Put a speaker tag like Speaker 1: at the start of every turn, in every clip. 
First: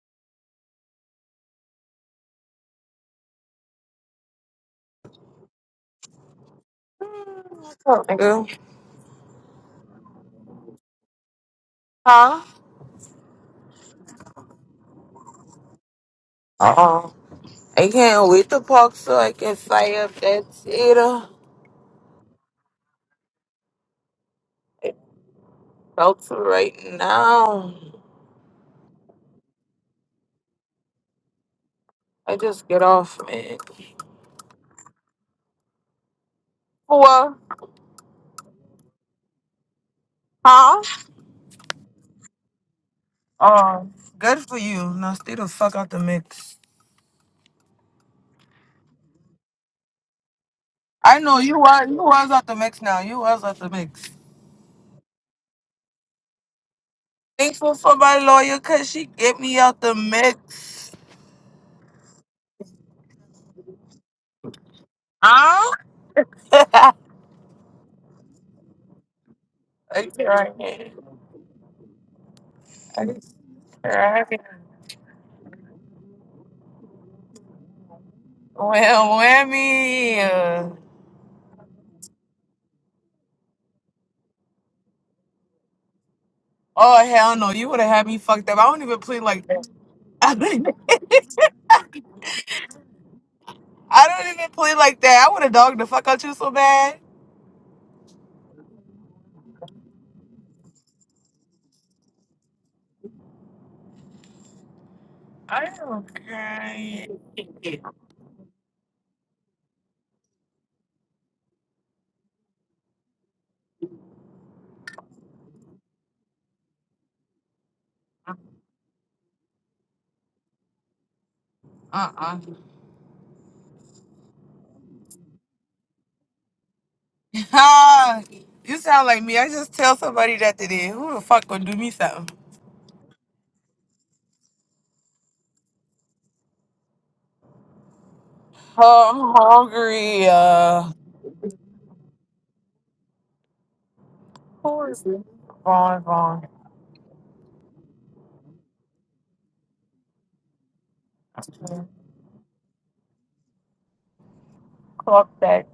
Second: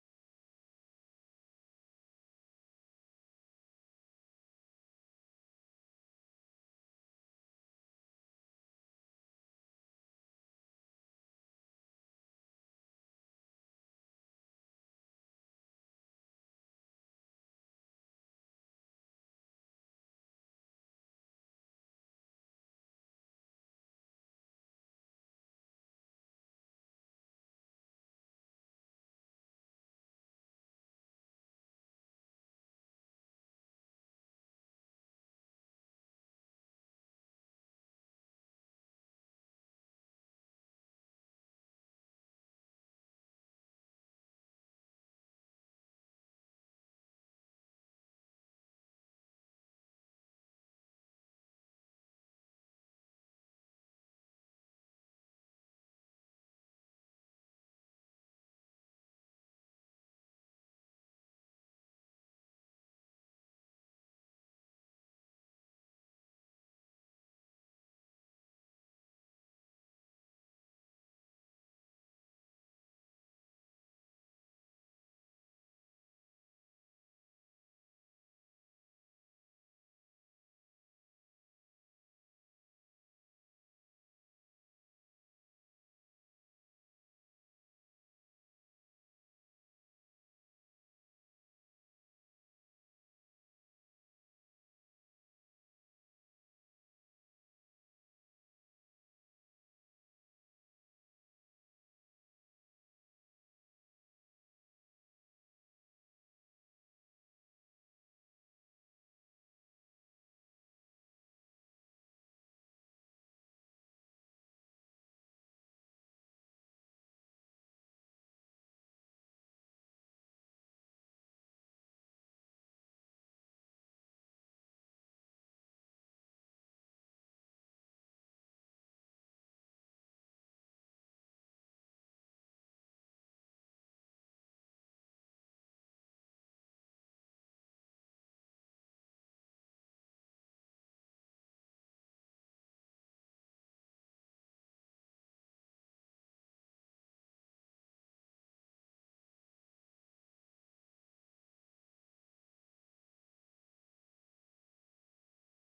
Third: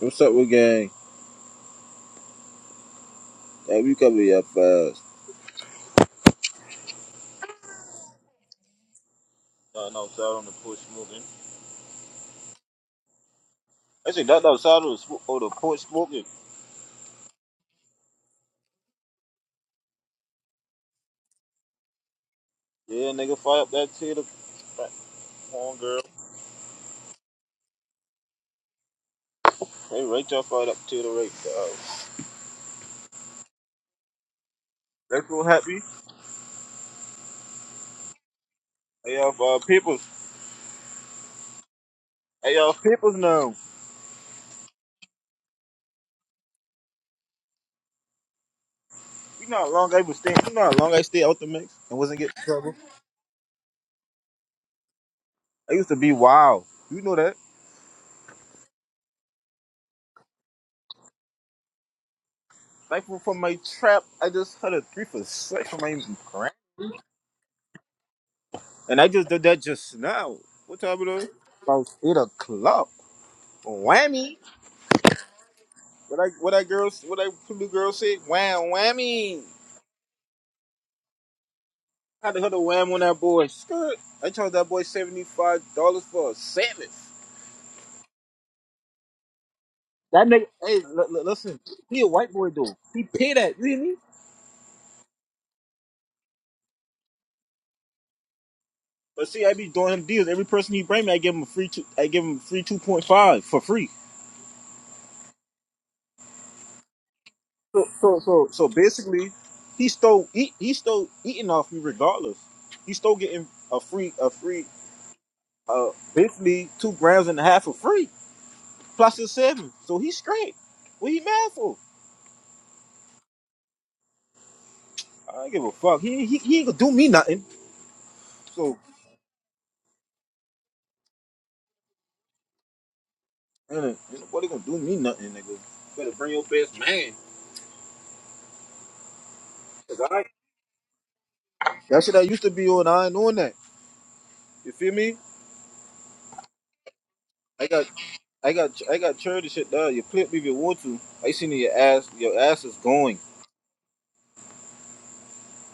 Speaker 1: What's up with gang? Hey, we cover your fast.
Speaker 2: What's up, nigga?
Speaker 1: Starting outside on the porch smoking.
Speaker 2: Huh?
Speaker 1: Actually, that outside of the, sm- oh, the porch smoking.
Speaker 2: Uh-uh. I can't wait to park so I can fire up that theater.
Speaker 1: Yeah, nigga, fire up that tater. Right
Speaker 2: It's
Speaker 1: on, girl.
Speaker 2: about to right now.
Speaker 1: Hey, right y'all fired up tater right dog.
Speaker 2: I just get off, man.
Speaker 1: That's so happy.
Speaker 2: What?
Speaker 1: Hey, y'all, uh, peoples.
Speaker 2: Huh?
Speaker 1: Hey, y'all, peoples now.
Speaker 2: Uh. good for you. Now stay the fuck out the mix.
Speaker 1: You know how long I was staying, you know how long I
Speaker 2: I
Speaker 1: stayed
Speaker 2: know
Speaker 1: out the
Speaker 2: you
Speaker 1: mix
Speaker 2: was you
Speaker 1: and wasn't
Speaker 2: was
Speaker 1: getting in
Speaker 2: out the
Speaker 1: trouble?
Speaker 2: mix now. You was out the mix.
Speaker 1: I used to be wild. You know that?
Speaker 2: Thankful for my lawyer cause she get me out the mix.
Speaker 1: Like from, from my trap, I just had a three for six
Speaker 2: Huh?
Speaker 1: from my grand. And I just did that just
Speaker 2: I
Speaker 1: now. What
Speaker 2: can't.
Speaker 1: time it is? About 8 o'clock.
Speaker 2: I
Speaker 1: Whammy.
Speaker 2: can't.
Speaker 1: What I what that girl what that blue girl said? Wham
Speaker 2: Wham,
Speaker 1: whammy.
Speaker 2: whammy.
Speaker 1: I had to hit a wham on that boy. Skirt. I charged that boy seventy five dollars for a sandwich.
Speaker 2: Oh hell no! You would have had me fucked up. I don't even play like that.
Speaker 1: That
Speaker 2: I
Speaker 1: nigga
Speaker 2: don't even,
Speaker 1: hey l- l- listen, he a white boy though. He pay that, Really?
Speaker 2: I don't even play like that. I would have dogged the fuck out you so bad.
Speaker 1: But see I be doing him deals. Every person he bring me, I give him a free two I give him a free two point five for free.
Speaker 2: I don't care.
Speaker 1: So so so so basically he stole he he stole eating off me regardless. He stole getting a free a free uh basically two grams and a half for free. plus a seven. So he's straight. What he mad for?
Speaker 2: Uh
Speaker 1: I don't give a fuck. He he he ain't gonna do me nothing.
Speaker 2: uh.
Speaker 1: So
Speaker 2: you sound like me. I just tell somebody that today. Who the fuck gonna do me something?
Speaker 1: and what gonna do me nothing, nigga? Better bring your best man.
Speaker 2: Oh, I'm
Speaker 1: 'Cause I
Speaker 2: hungry. Uh,
Speaker 1: that shit I used to be on. I ain't on that. You
Speaker 2: who
Speaker 1: feel
Speaker 2: is
Speaker 1: me?
Speaker 2: it? Wrong, wrong.
Speaker 1: I got I got I got charity shit done. You flip me if you want to. I seen your ass. Your ass is going.
Speaker 2: Clock that.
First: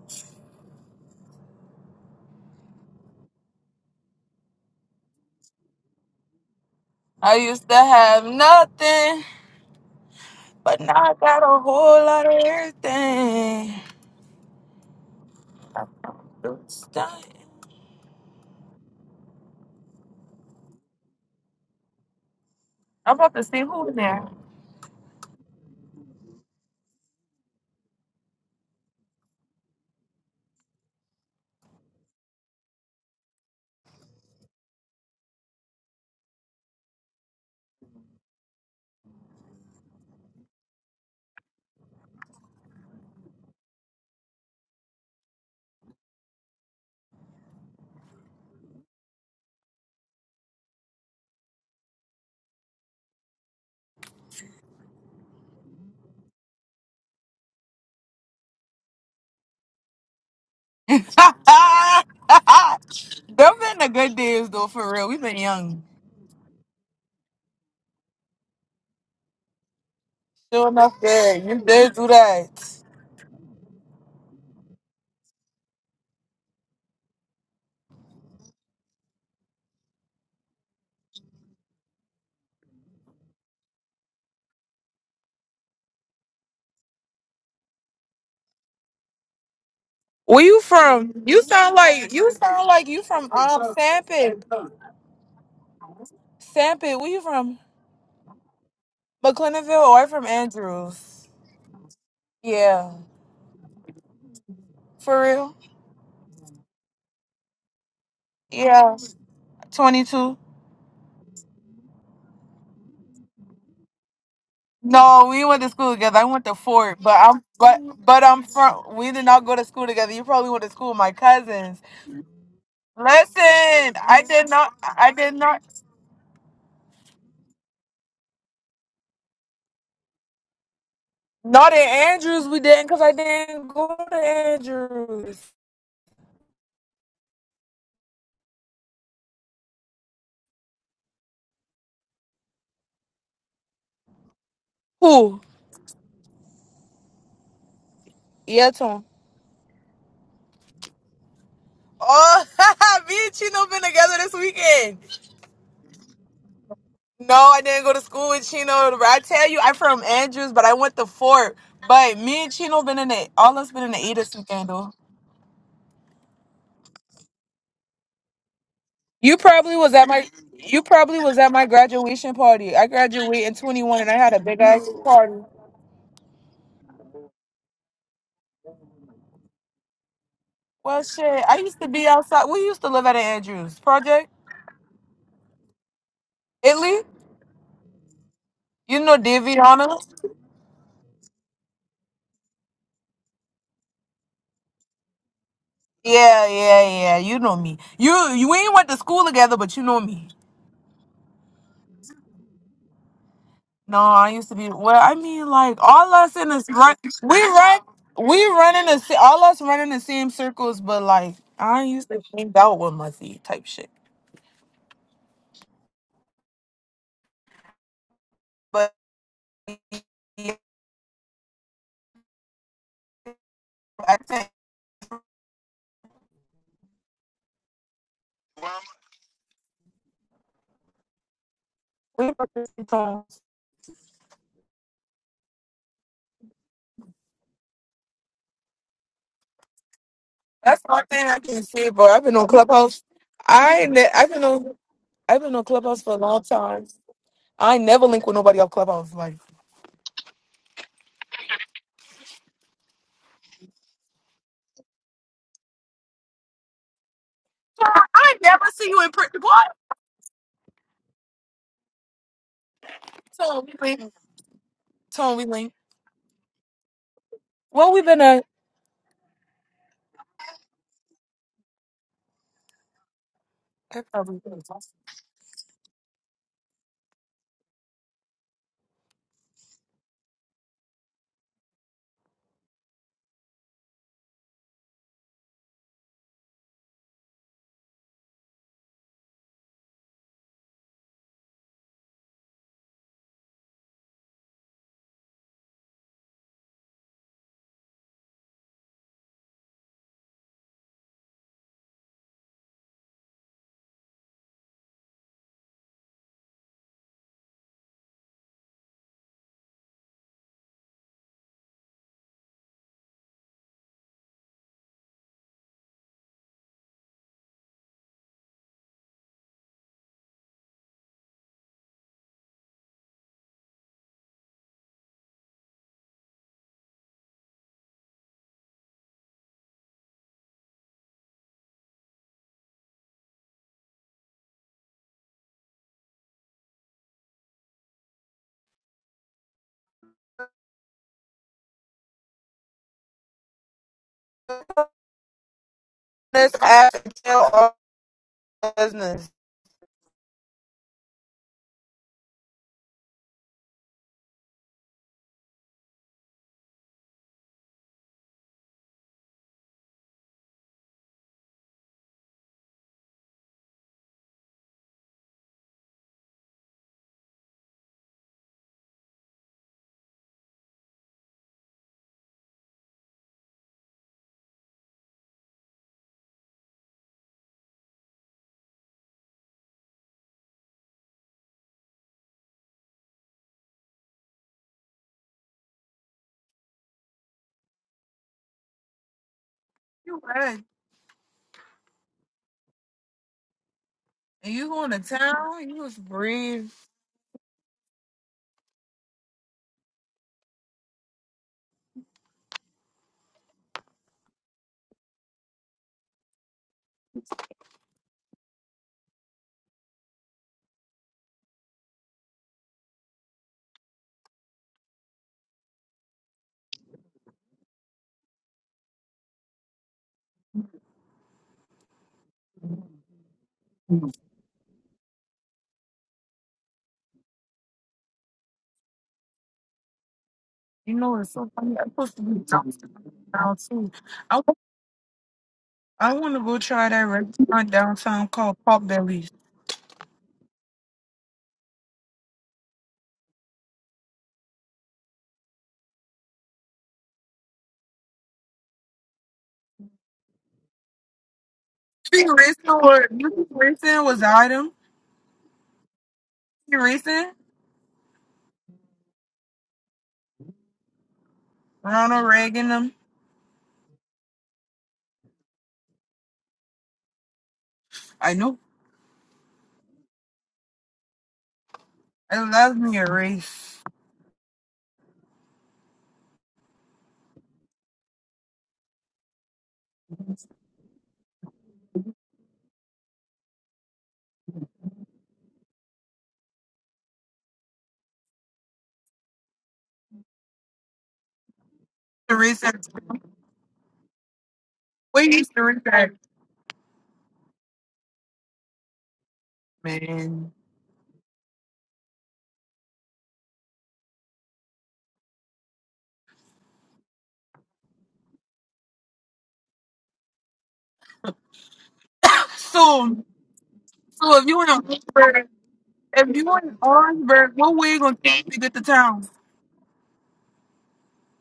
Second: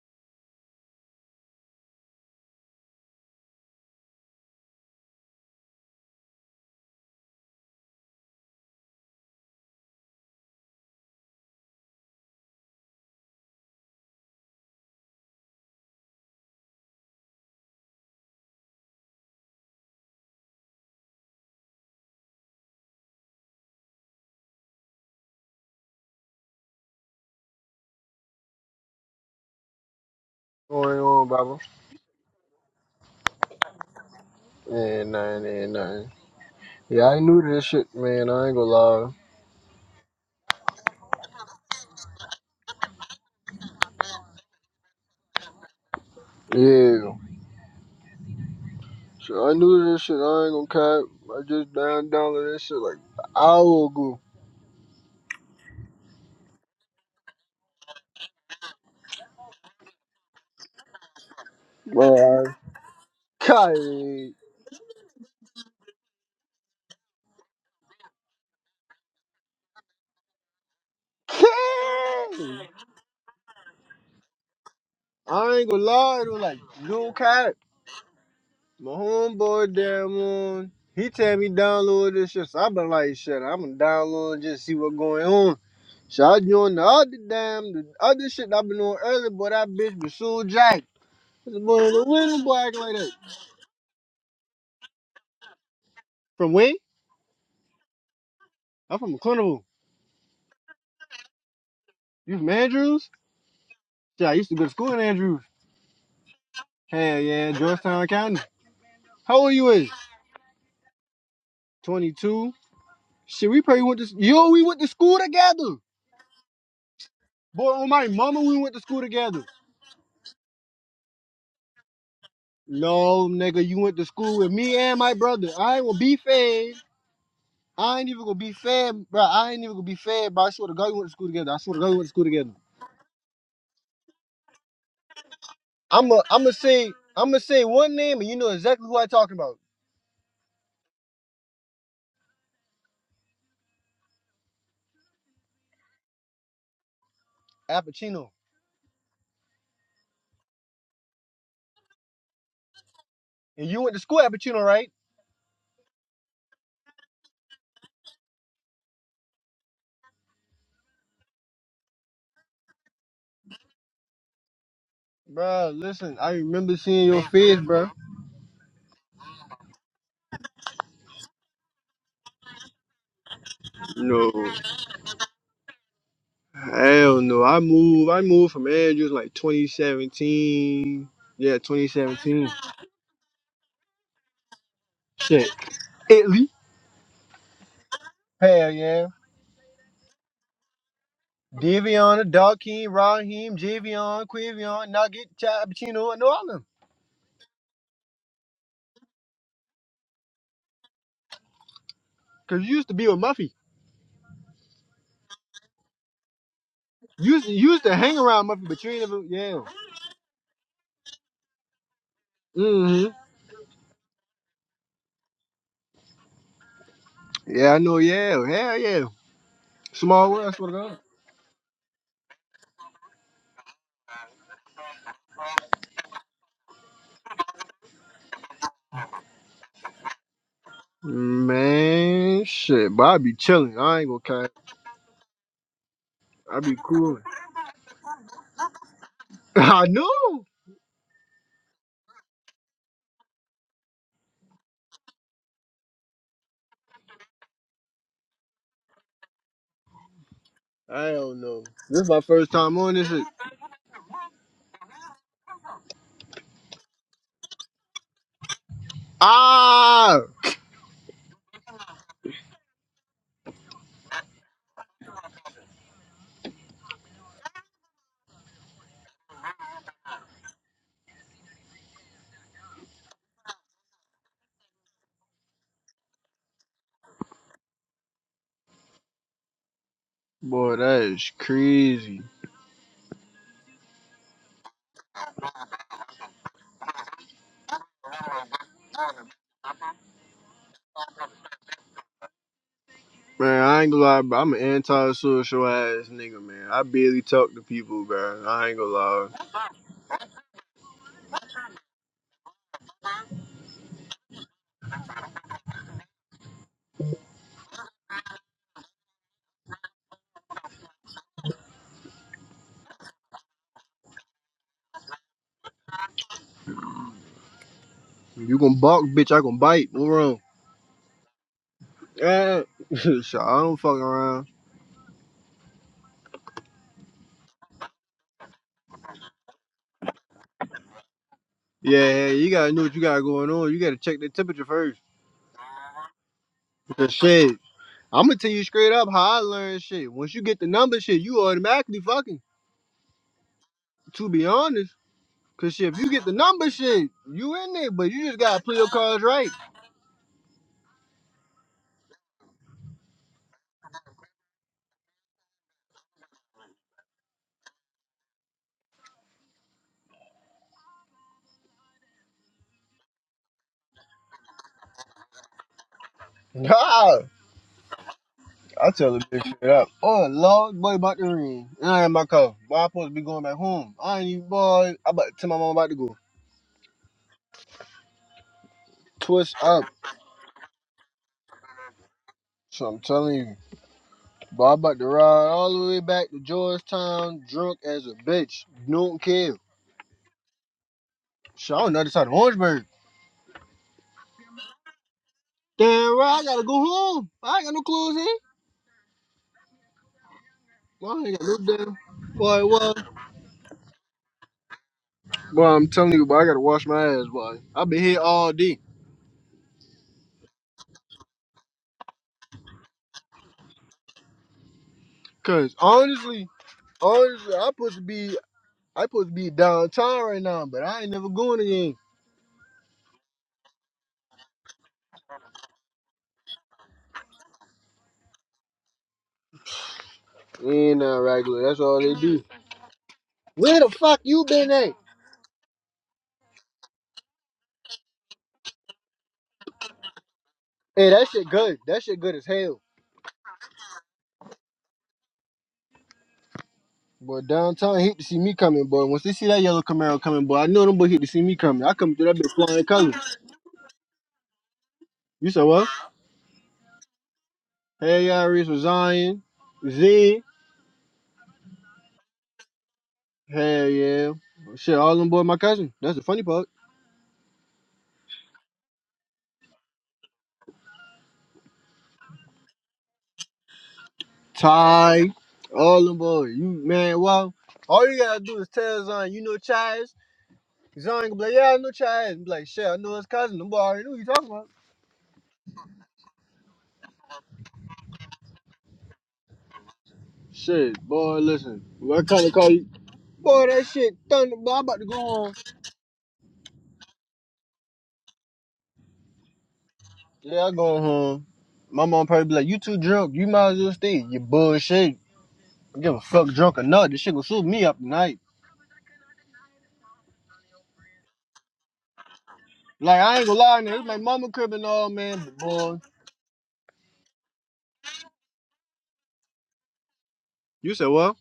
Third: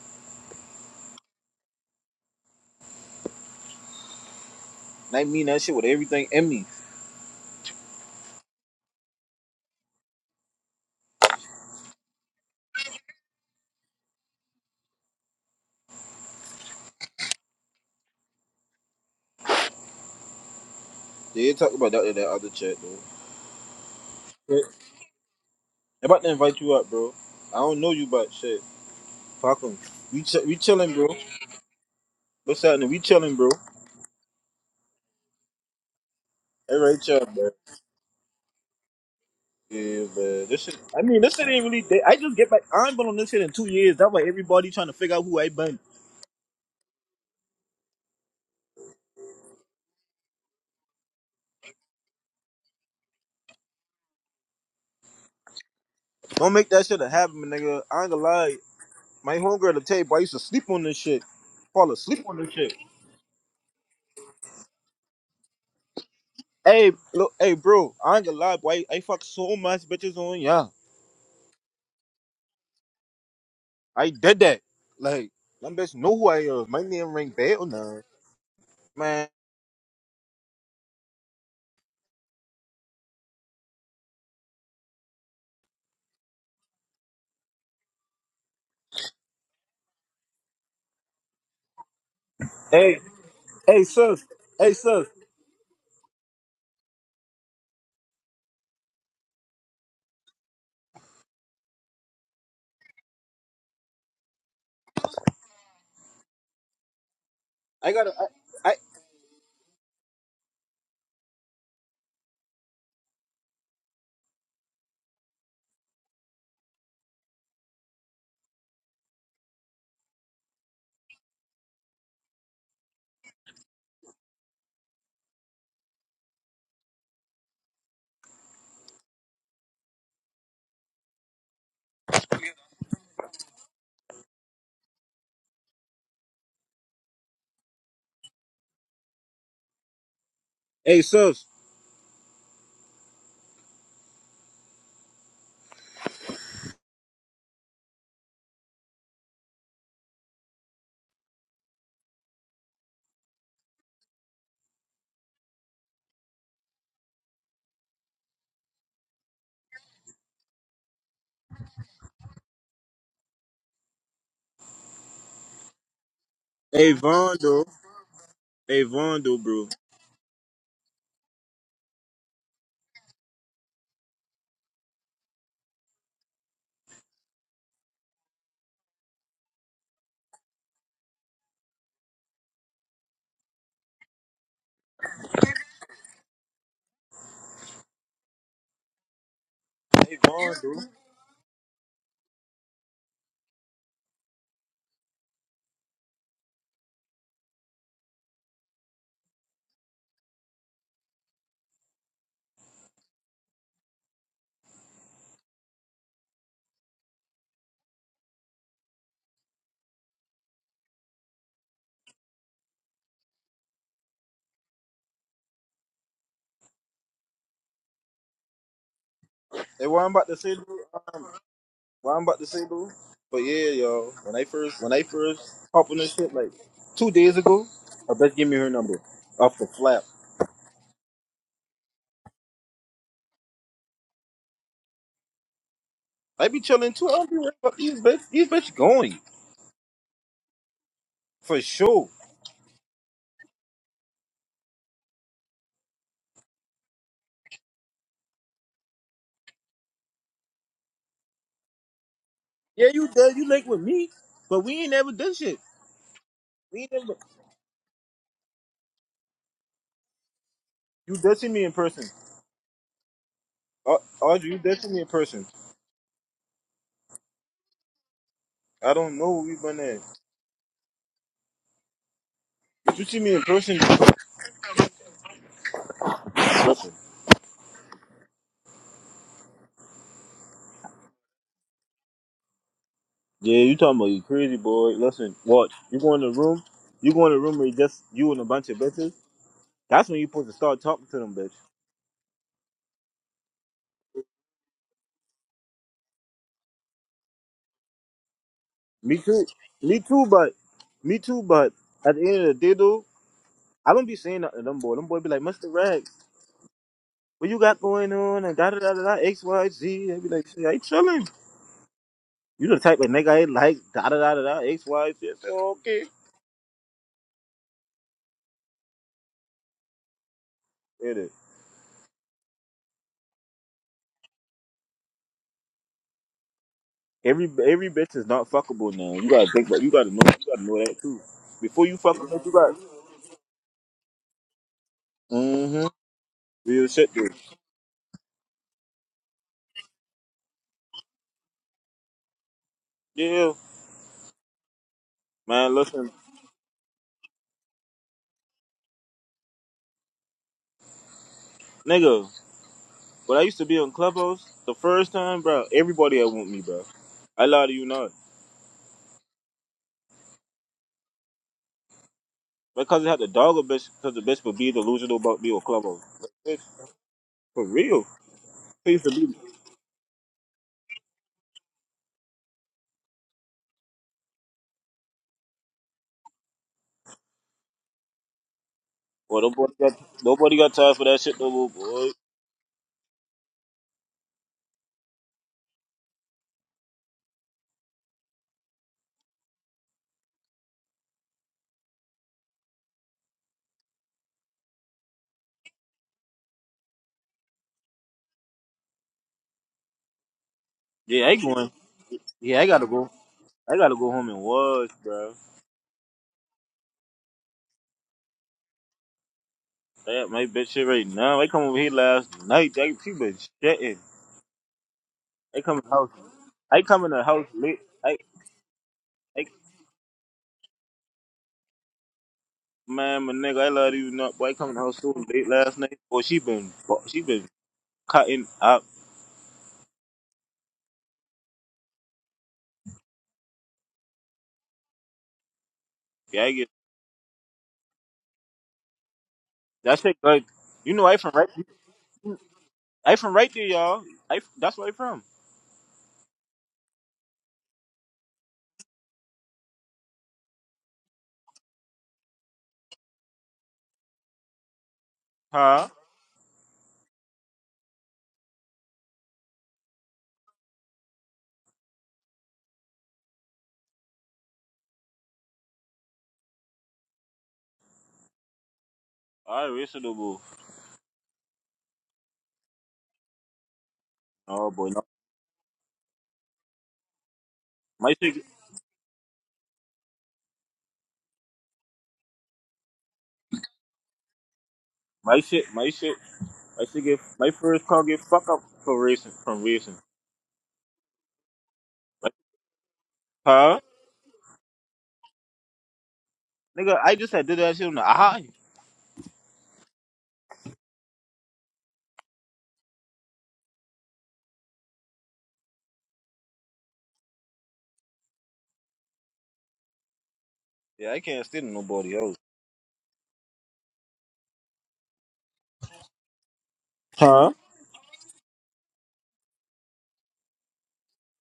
Speaker 1: And I mean that shit with everything in me.
Speaker 2: I used to have nothing, but now I got a whole lot of everything. I'm done.
Speaker 1: They did talk about that in that other chat though.
Speaker 2: I'm about to see who's there.
Speaker 1: Yeah. I'm about to invite you up, bro. I don't know you, but shit, fuck 'em. We ch- we chilling,
Speaker 3: going
Speaker 1: bro.
Speaker 3: on, Baba?
Speaker 1: What's happening? We chilling, bro.
Speaker 3: Yeah, nine, yeah, nine.
Speaker 1: Hey,
Speaker 3: Yeah,
Speaker 1: Rachel,
Speaker 3: I knew
Speaker 1: man.
Speaker 3: this shit, man. I ain't gonna lie.
Speaker 1: Yeah, man. This shit. I mean, this shit ain't really. dead. I just get back. I ain't been on this shit in two years. That's why everybody trying to figure out who I been.
Speaker 3: Yeah. So I knew this shit. I ain't gonna cap. I just down downloaded this shit like an hour ago.
Speaker 1: Don't make that shit a habit, my nigga. I ain't gonna lie. My homegirl, the tape, boy, I used to sleep on this
Speaker 2: Them
Speaker 1: shit. Fall asleep on this
Speaker 3: Man,
Speaker 1: shit.
Speaker 3: Kai.
Speaker 2: been the good days though, for real. We've been young.
Speaker 1: Hey, look, hey, bro. I ain't gonna lie, boy. I fuck so much bitches on yeah.
Speaker 2: Sure enough, good.
Speaker 3: Kai!
Speaker 2: You did do that.
Speaker 1: I did that. Like,
Speaker 3: I ain't
Speaker 1: them
Speaker 3: gonna
Speaker 1: bitch know
Speaker 3: lie,
Speaker 1: who
Speaker 3: though.
Speaker 1: I
Speaker 3: Like,
Speaker 1: am. My
Speaker 3: no
Speaker 1: name ring
Speaker 3: cap.
Speaker 1: bell now,
Speaker 3: My
Speaker 1: man.
Speaker 3: homeboy, damn on. He tell me download this shit. So I been like, shit, I'm gonna download and just see what going on. So I joined the other damn, the other shit I been on earlier, but that bitch was
Speaker 2: Where
Speaker 3: so
Speaker 2: you
Speaker 3: jacked.
Speaker 2: from? You
Speaker 3: This
Speaker 2: sound
Speaker 3: boy the
Speaker 2: like you
Speaker 3: wind
Speaker 2: sound
Speaker 3: black
Speaker 2: like
Speaker 3: like
Speaker 1: Hey,
Speaker 2: you
Speaker 3: that.
Speaker 2: from um
Speaker 1: hey, sus.
Speaker 2: Sampit.
Speaker 1: Hey, sus.
Speaker 3: From where?
Speaker 2: Sampit, where you from?
Speaker 3: I'm from McClendable.
Speaker 2: McClintonville or from Andrews?
Speaker 3: You from
Speaker 2: Yeah.
Speaker 3: Andrews? Yeah, I used to go to school in
Speaker 2: For
Speaker 3: Andrews.
Speaker 2: real?
Speaker 3: Hell yeah,
Speaker 1: I
Speaker 3: Georgetown
Speaker 1: gotta.
Speaker 3: County.
Speaker 1: I. I
Speaker 2: Yeah.
Speaker 3: How old you is?
Speaker 2: Twenty two.
Speaker 3: 22. Shit, we probably went to yo, we went to school
Speaker 2: No, we went to
Speaker 3: together.
Speaker 2: school together. I went to Fort, but I'm
Speaker 3: Boy,
Speaker 2: but
Speaker 3: on my
Speaker 2: but
Speaker 3: mama,
Speaker 2: I'm
Speaker 3: we went to
Speaker 2: from
Speaker 3: school
Speaker 2: we did not
Speaker 3: together.
Speaker 2: go to school together. You probably went to school with my cousins.
Speaker 3: No,
Speaker 2: Listen,
Speaker 3: nigga, you went to
Speaker 2: I
Speaker 3: school
Speaker 2: did
Speaker 3: with
Speaker 2: not.
Speaker 3: me and
Speaker 2: I
Speaker 3: my
Speaker 2: did
Speaker 3: brother.
Speaker 2: not.
Speaker 3: I ain't gonna be fed. I ain't even gonna be fed, bro. I ain't even gonna be fed, bro. I swear to God, we went to school together. I
Speaker 2: Not
Speaker 3: swear
Speaker 2: at
Speaker 3: to God, we went to school
Speaker 2: Andrews.
Speaker 3: together.
Speaker 2: We didn't because I didn't go to Andrews.
Speaker 3: I'm gonna, I'm gonna say, I'm gonna say one name, and you know exactly who i am talking about.
Speaker 1: hey, sus.
Speaker 2: Who?
Speaker 3: Appuccino.
Speaker 2: Yeah, Tom. Oh, me and Chino
Speaker 3: And
Speaker 2: been
Speaker 3: you went to
Speaker 2: together
Speaker 3: school
Speaker 2: this
Speaker 3: at Pacino, right?
Speaker 2: weekend. No, I didn't go to school with Chino. But I tell you, I'm from Andrews, but I went to Fort. But me and Chino been in the all us been in the E this weekend though.
Speaker 3: Bro, listen, I remember
Speaker 1: Hey,
Speaker 3: seeing your face,
Speaker 1: Vondo.
Speaker 3: bro.
Speaker 1: Hey,
Speaker 2: You
Speaker 1: Vondo, bro.
Speaker 2: probably was at my you probably was at my graduation party. I graduated in 21 and I
Speaker 3: No,
Speaker 2: had a big ass party.
Speaker 3: hell no. I moved. I moved from Andrews like
Speaker 2: Well,
Speaker 3: 2017.
Speaker 2: shit,
Speaker 3: Yeah,
Speaker 2: I used to be outside.
Speaker 3: 2017.
Speaker 2: We used to live at an Andrews project,
Speaker 3: Shit, Italy.
Speaker 2: Italy.
Speaker 3: Hell
Speaker 2: You
Speaker 3: yeah.
Speaker 2: know Daviana?
Speaker 1: They gone, dude.
Speaker 3: Devion, Darkeem, Raheem, Javion, Quivion, Nugget, Chad Pacino, and all
Speaker 2: Yeah,
Speaker 3: of them.
Speaker 2: yeah, yeah. You know me. You, you we ain't went to school together, but you know me.
Speaker 3: Cause you used to be with Muffy.
Speaker 2: No, I used to be. Well, I mean, like all us in this run,
Speaker 3: You
Speaker 2: we
Speaker 3: used to, you
Speaker 2: run,
Speaker 3: used to hang
Speaker 2: we
Speaker 3: around Muffy,
Speaker 2: run
Speaker 3: but
Speaker 2: in
Speaker 3: you
Speaker 2: the
Speaker 3: ain't
Speaker 2: sa-
Speaker 3: never.
Speaker 2: all us
Speaker 3: Yeah.
Speaker 2: run in the same circles, but like I used to hang out with
Speaker 3: Mm-hmm.
Speaker 2: Muzzy type shit.
Speaker 3: Yeah, I know. Yeah, hell
Speaker 2: But
Speaker 3: yeah.
Speaker 1: They what I'm about
Speaker 3: Small
Speaker 1: to
Speaker 3: world. I
Speaker 1: say,
Speaker 2: yeah,
Speaker 1: dude.
Speaker 3: swear to God.
Speaker 1: Um, what I'm about to say, dude. But yeah, yo,
Speaker 2: I
Speaker 1: when I
Speaker 2: think
Speaker 1: first, when I first hopped on this shit like two days ago, I bitch give me her number off the flap.
Speaker 2: we
Speaker 3: Man,
Speaker 2: fucking
Speaker 3: shit, but I be
Speaker 2: sometimes.
Speaker 3: chilling. I ain't gonna cap.
Speaker 1: I be
Speaker 3: I be
Speaker 1: chilling too. I
Speaker 3: cool.
Speaker 1: don't be worried about these bitch. These bitch going
Speaker 3: I know.
Speaker 2: That's one thing I
Speaker 1: for
Speaker 2: can say,
Speaker 1: sure.
Speaker 2: but I've been on Clubhouse. I ain't ne- I've been on. I've been on Clubhouse for a long time. I never link with nobody off Clubhouse. Like
Speaker 3: I don't know. This is my first time
Speaker 1: Yeah,
Speaker 3: on
Speaker 1: you
Speaker 3: this shit.
Speaker 1: did. You linked with me, but we ain't never done shit. We ain't never.
Speaker 2: I never see you in print. What?
Speaker 3: Ah,
Speaker 1: You did see me in person,
Speaker 2: Tone we
Speaker 1: Au-
Speaker 2: link.
Speaker 1: Audrey. You did see me in
Speaker 2: Tone we
Speaker 1: person.
Speaker 2: link. Well, we've been a.
Speaker 1: I don't know. We been there, but you see me in person.
Speaker 3: boy, that is crazy.
Speaker 1: Yeah, you talking about you crazy boy. Listen, watch. You go in the room. You go in the room where you just you and a bunch of bitches. That's when you supposed to start talking to them, bitch.
Speaker 3: Man, I ain't gonna lie, bro. I'm an anti-social ass nigga, man. I barely talk to people, bro. I ain't gonna
Speaker 1: Me
Speaker 3: lie.
Speaker 1: too. Me too. But me too. But at the end of the day, though, I don't be saying nothing to them boy. Them boy be like, Mister Rags, what you got going on? And da da da da da X Y Z. They be like, shit, I ain't chilling. You the type of nigga I like da da da da da X Y Z. I say, okay.
Speaker 3: You gonna bark, bitch? I gonna bite. What wrong?
Speaker 1: It is.
Speaker 3: Yeah, shit, I don't fuck around.
Speaker 1: Every every bitch is not fuckable now. You gotta think that. You gotta know. You gotta know that too. Before you fuck a
Speaker 3: Yeah, yeah,
Speaker 1: bitch,
Speaker 3: you
Speaker 1: you
Speaker 3: gotta
Speaker 1: got.
Speaker 3: know what you got going on. You gotta check the temperature first.
Speaker 1: Mm-hmm. Real shit, dude.
Speaker 3: Shit. I'm gonna tell you straight up how I learned shit. Once you get the number shit, you automatically fucking.
Speaker 1: Yeah,
Speaker 3: To be honest, cause
Speaker 1: man.
Speaker 3: shit, if you
Speaker 1: Listen,
Speaker 3: get the
Speaker 2: This
Speaker 3: number
Speaker 2: app
Speaker 3: shit,
Speaker 2: and tell
Speaker 3: you in there, but you just gotta
Speaker 2: all
Speaker 3: play your cards
Speaker 2: business.
Speaker 3: right.
Speaker 1: nigga. When I used to be on Clubhouse, the first time, bro, everybody I want me, bro. I lie to you not. Because I had to dog a bitch, because the bitch would be delusional about me on Clubhouse. Like, bitch,
Speaker 3: Nah,
Speaker 1: for real. I
Speaker 3: I
Speaker 1: used to
Speaker 3: tell the
Speaker 1: be.
Speaker 3: bitch straight up. Oh Lord, boy, about to ring, and I had my car. Boy, I supposed to be going back home. I ain't even boy. I about to tell my mom about to go
Speaker 1: Well,
Speaker 3: twist
Speaker 1: nobody
Speaker 3: up.
Speaker 1: got nobody got time for that shit no more, boy.
Speaker 3: So I'm telling you, boy, I about to ride all the way back to Georgetown, drunk as a bitch. Don't care.
Speaker 2: You read.
Speaker 3: So I on the other side of Orangeburg.
Speaker 2: And you going to town? You was
Speaker 3: Damn right, I gotta
Speaker 2: brave.
Speaker 3: go home. I ain't got no clothes here. Boy,
Speaker 1: Yeah,
Speaker 3: I
Speaker 1: I
Speaker 3: ain't
Speaker 1: ain't
Speaker 3: got
Speaker 1: going.
Speaker 3: no damn.
Speaker 1: Yeah,
Speaker 3: Boy,
Speaker 1: I gotta
Speaker 3: well,
Speaker 1: go. I gotta go home and wash, bro.
Speaker 3: boy, I'm telling you, boy, I gotta wash my ass, boy. i been here all day.
Speaker 1: That my bitch shit right now. I come over here last night. That she been shitting. I
Speaker 3: Cause
Speaker 1: come in the house.
Speaker 3: honestly,
Speaker 1: I come in the house
Speaker 3: honestly, I
Speaker 1: late.
Speaker 3: supposed to
Speaker 1: I,
Speaker 3: be, I supposed to
Speaker 1: I
Speaker 3: be downtown right now, but I ain't never going again.
Speaker 1: Man, my nigga, I love you.
Speaker 2: You
Speaker 1: Not boy coming out so late last night. Boy, she been she been cutting up.
Speaker 3: Ain't
Speaker 2: know
Speaker 3: not
Speaker 2: it's so
Speaker 3: regular.
Speaker 2: funny.
Speaker 3: That's
Speaker 2: I'm
Speaker 3: all
Speaker 2: supposed
Speaker 3: they
Speaker 2: to be
Speaker 3: do.
Speaker 2: downtown
Speaker 3: Where the
Speaker 2: too.
Speaker 3: fuck
Speaker 2: I
Speaker 3: you
Speaker 2: wa-
Speaker 3: been at?
Speaker 2: I want to
Speaker 1: Yeah, I
Speaker 2: go
Speaker 1: get
Speaker 2: try that restaurant downtown called Pop Bellies.
Speaker 1: that shit Like, You know,
Speaker 3: Hey,
Speaker 1: I
Speaker 3: that
Speaker 1: from
Speaker 3: shit
Speaker 1: right,
Speaker 3: good. That shit good as hell.
Speaker 1: I from right there, y'all. I that's where I from.
Speaker 3: Boy, downtown hate to see me coming, boy. Once they see that yellow Camaro coming, boy, I know them boy hate to see me coming. I come
Speaker 2: She
Speaker 3: through that bitch
Speaker 2: racing
Speaker 3: flying
Speaker 2: or
Speaker 3: colors.
Speaker 2: you racing was item.
Speaker 3: You said what?
Speaker 1: Huh?
Speaker 2: She racing
Speaker 3: Hell yeah, Reese was Zion. Z.
Speaker 2: Ronald Reagan them.
Speaker 3: Hell yeah. Shit, all them boy, my cousin. That's the funny part.
Speaker 2: I know.
Speaker 1: I reasonable.
Speaker 2: I love me a race.
Speaker 1: Oh boy, no.
Speaker 3: Ty. All them boy. You man, wow. All
Speaker 1: My
Speaker 3: you
Speaker 1: shit,
Speaker 3: gotta do is tell Zion, you know Chaz. Zion gonna be like, yeah, I know Chaz. And Be like, shit, I know his cousin. Them boy already know who you talking about.
Speaker 1: my shit, my shit, my shit get my first car get fucked up for racing from racing.
Speaker 3: Shit, boy, listen. What
Speaker 1: Like,
Speaker 2: The
Speaker 3: kind of
Speaker 2: race
Speaker 3: call you?
Speaker 2: that-
Speaker 3: Boy,
Speaker 1: huh?
Speaker 3: that shit thunder, boy. I'm about to go
Speaker 2: we used
Speaker 3: home.
Speaker 2: to race at,
Speaker 1: Nigga, I just had did that shit on the high.
Speaker 2: man.
Speaker 3: Yeah, I go home. My mom probably be like, you too drunk. You might as well stay. You bullshit. I don't give a fuck drunk or not. This shit gonna shoot me up tonight.
Speaker 1: Yeah, I can't stand nobody else.
Speaker 3: Like
Speaker 2: So
Speaker 3: I ain't gonna lie, nigga, it's my
Speaker 2: so if
Speaker 3: mama
Speaker 2: you in
Speaker 3: crib and all, man.
Speaker 2: Orangeburg,
Speaker 3: But boy,
Speaker 2: if you in
Speaker 1: Huh?
Speaker 2: Orangeburg, what way it gonna take you to get to town?
Speaker 3: you said what?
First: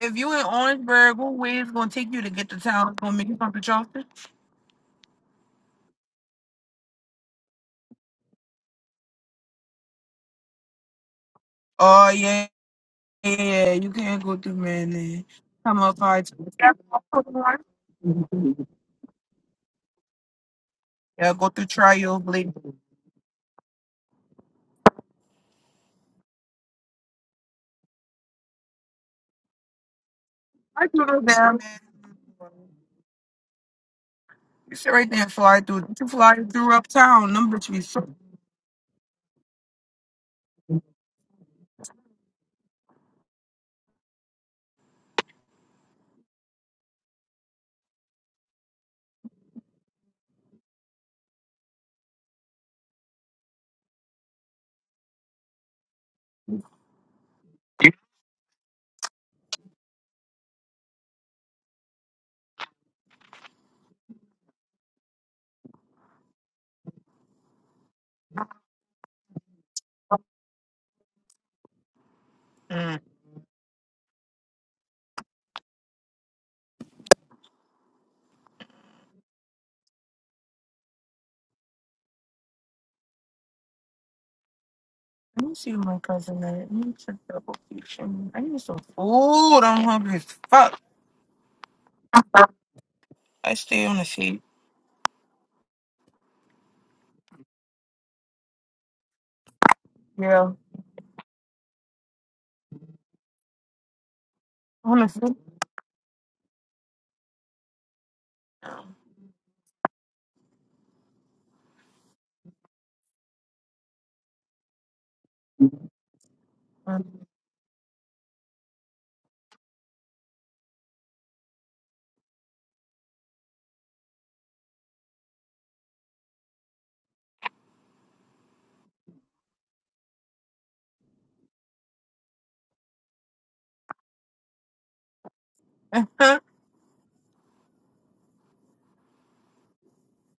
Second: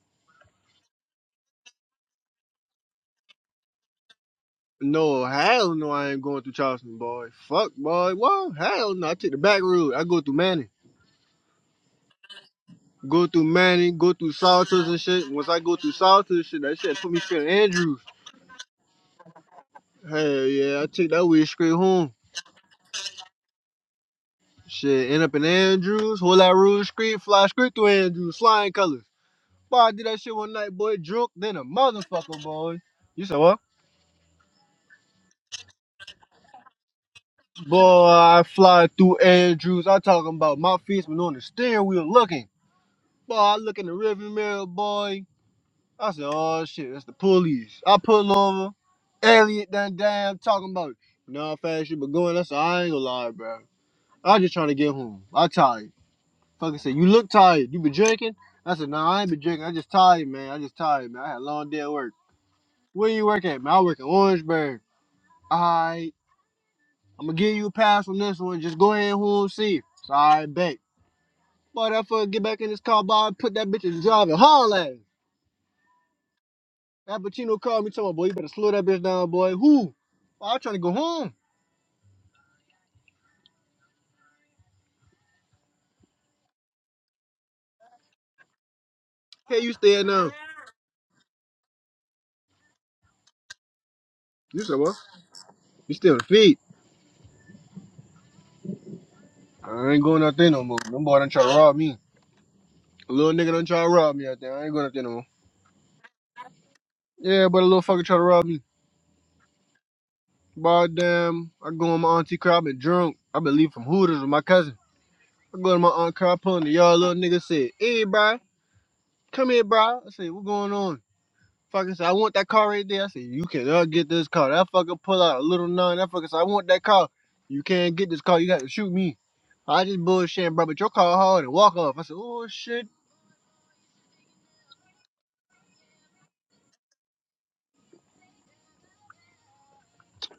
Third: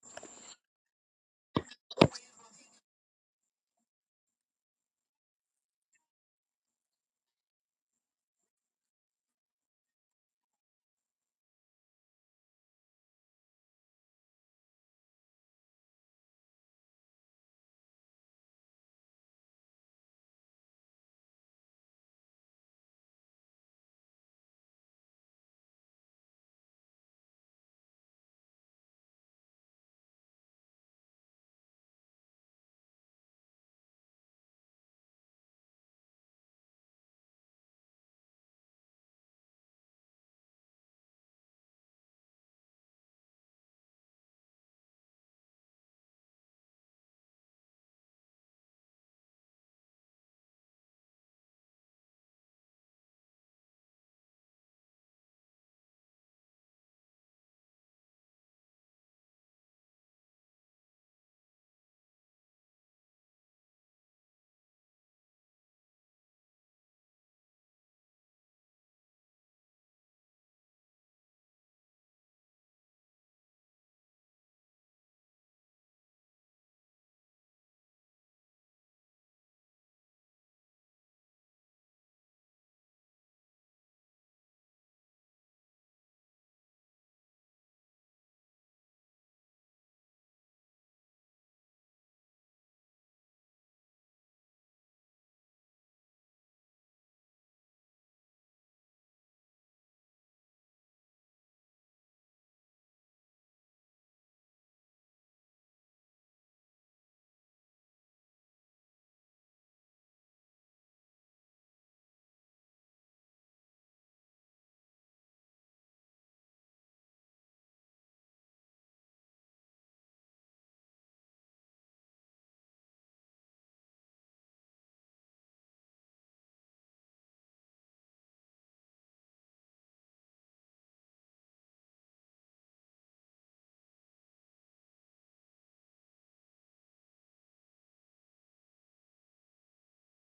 Speaker 2: If you in Orangeburg, what way is gonna take you to get to town? It's gonna make you come to Charleston?
Speaker 3: No, hell no, I ain't going through Charleston, boy. Fuck, boy. What? Hell no, I take the back road. I go through Manning,
Speaker 2: Oh yeah,
Speaker 3: go
Speaker 2: yeah,
Speaker 3: through
Speaker 2: yeah. You
Speaker 3: Manning, go
Speaker 2: can't
Speaker 3: through
Speaker 2: go through
Speaker 3: Salters and
Speaker 2: Maryland.
Speaker 3: shit. Once I go
Speaker 2: Come
Speaker 3: through
Speaker 2: up high
Speaker 3: Salters, and shit, that shit put me straight in Andrews. Hell yeah, I take that
Speaker 2: Yeah,
Speaker 3: way
Speaker 2: go through
Speaker 3: straight home.
Speaker 2: Trial Blade.
Speaker 3: Shit, end up in Andrews, whole that Rouge Street, fly straight through Andrews, flying colors. Boy, I did that shit one night,
Speaker 2: I
Speaker 3: boy,
Speaker 2: do know
Speaker 3: drunk, then
Speaker 2: that
Speaker 3: a
Speaker 2: man.
Speaker 3: motherfucker, boy. You said what?
Speaker 2: You sit right there and fly through. You fly through uptown. Them bitch be
Speaker 3: Boy,
Speaker 2: so.
Speaker 3: I fly through Andrews. I talking about my feet's been on the steering wheel looking. Boy, I look in the rearview mirror, boy. I said, oh shit, that's the police. I pull over. Elliot done damn talking about, you know how fast you been going? I said, I ain't gonna lie, bro. I just trying to get home. I tired. Fucking said, you look tired. You been drinking? I said, nah, I ain't been drinking. I just tired, man. I just tired, man. I had a long day at work. Where you work at, man? I work in Orangeburg. All right. I'm gonna give you a pass on this one. Just go ahead and home see. All right, bet. Boy, that fucker get back in his car, boy, put that bitch in driving. and haul That Pacino called me, told me, boy, you better slow that bitch down, boy. Who? Boy, I'm trying to go home.
Speaker 2: Let me see who my cousin is. Let me check the location. I need some
Speaker 3: Hey,
Speaker 2: food.
Speaker 3: you
Speaker 2: I'm
Speaker 3: stay at
Speaker 2: hungry as
Speaker 3: now.
Speaker 2: fuck. I stay on the seat.
Speaker 3: You said what? You stay on the feet. I ain't going out
Speaker 2: Yeah.
Speaker 3: there no more. Them boy done try to rob me. A little nigga done try to rob me out there. I ain't going out
Speaker 2: On
Speaker 3: there
Speaker 2: the
Speaker 3: no more.
Speaker 2: seat.
Speaker 3: Yeah, but a little fucker try to rob me. Boy, damn, I go on my auntie car, I been drunk. I been leaving from Hooters with my cousin. I go to my aunt car, I pull in the yard, little nigga said, hey, bro, come here, bro. I said, what going on? Fucker said, I want that car right there. I said, you cannot get this car. That fucker pull out a little nine. That fucker said, I want that car. You can't get this car. You got to shoot me. I just bullshitting, bro, but your car hard and walk off. I said, oh, shit.
Speaker 2: Huh?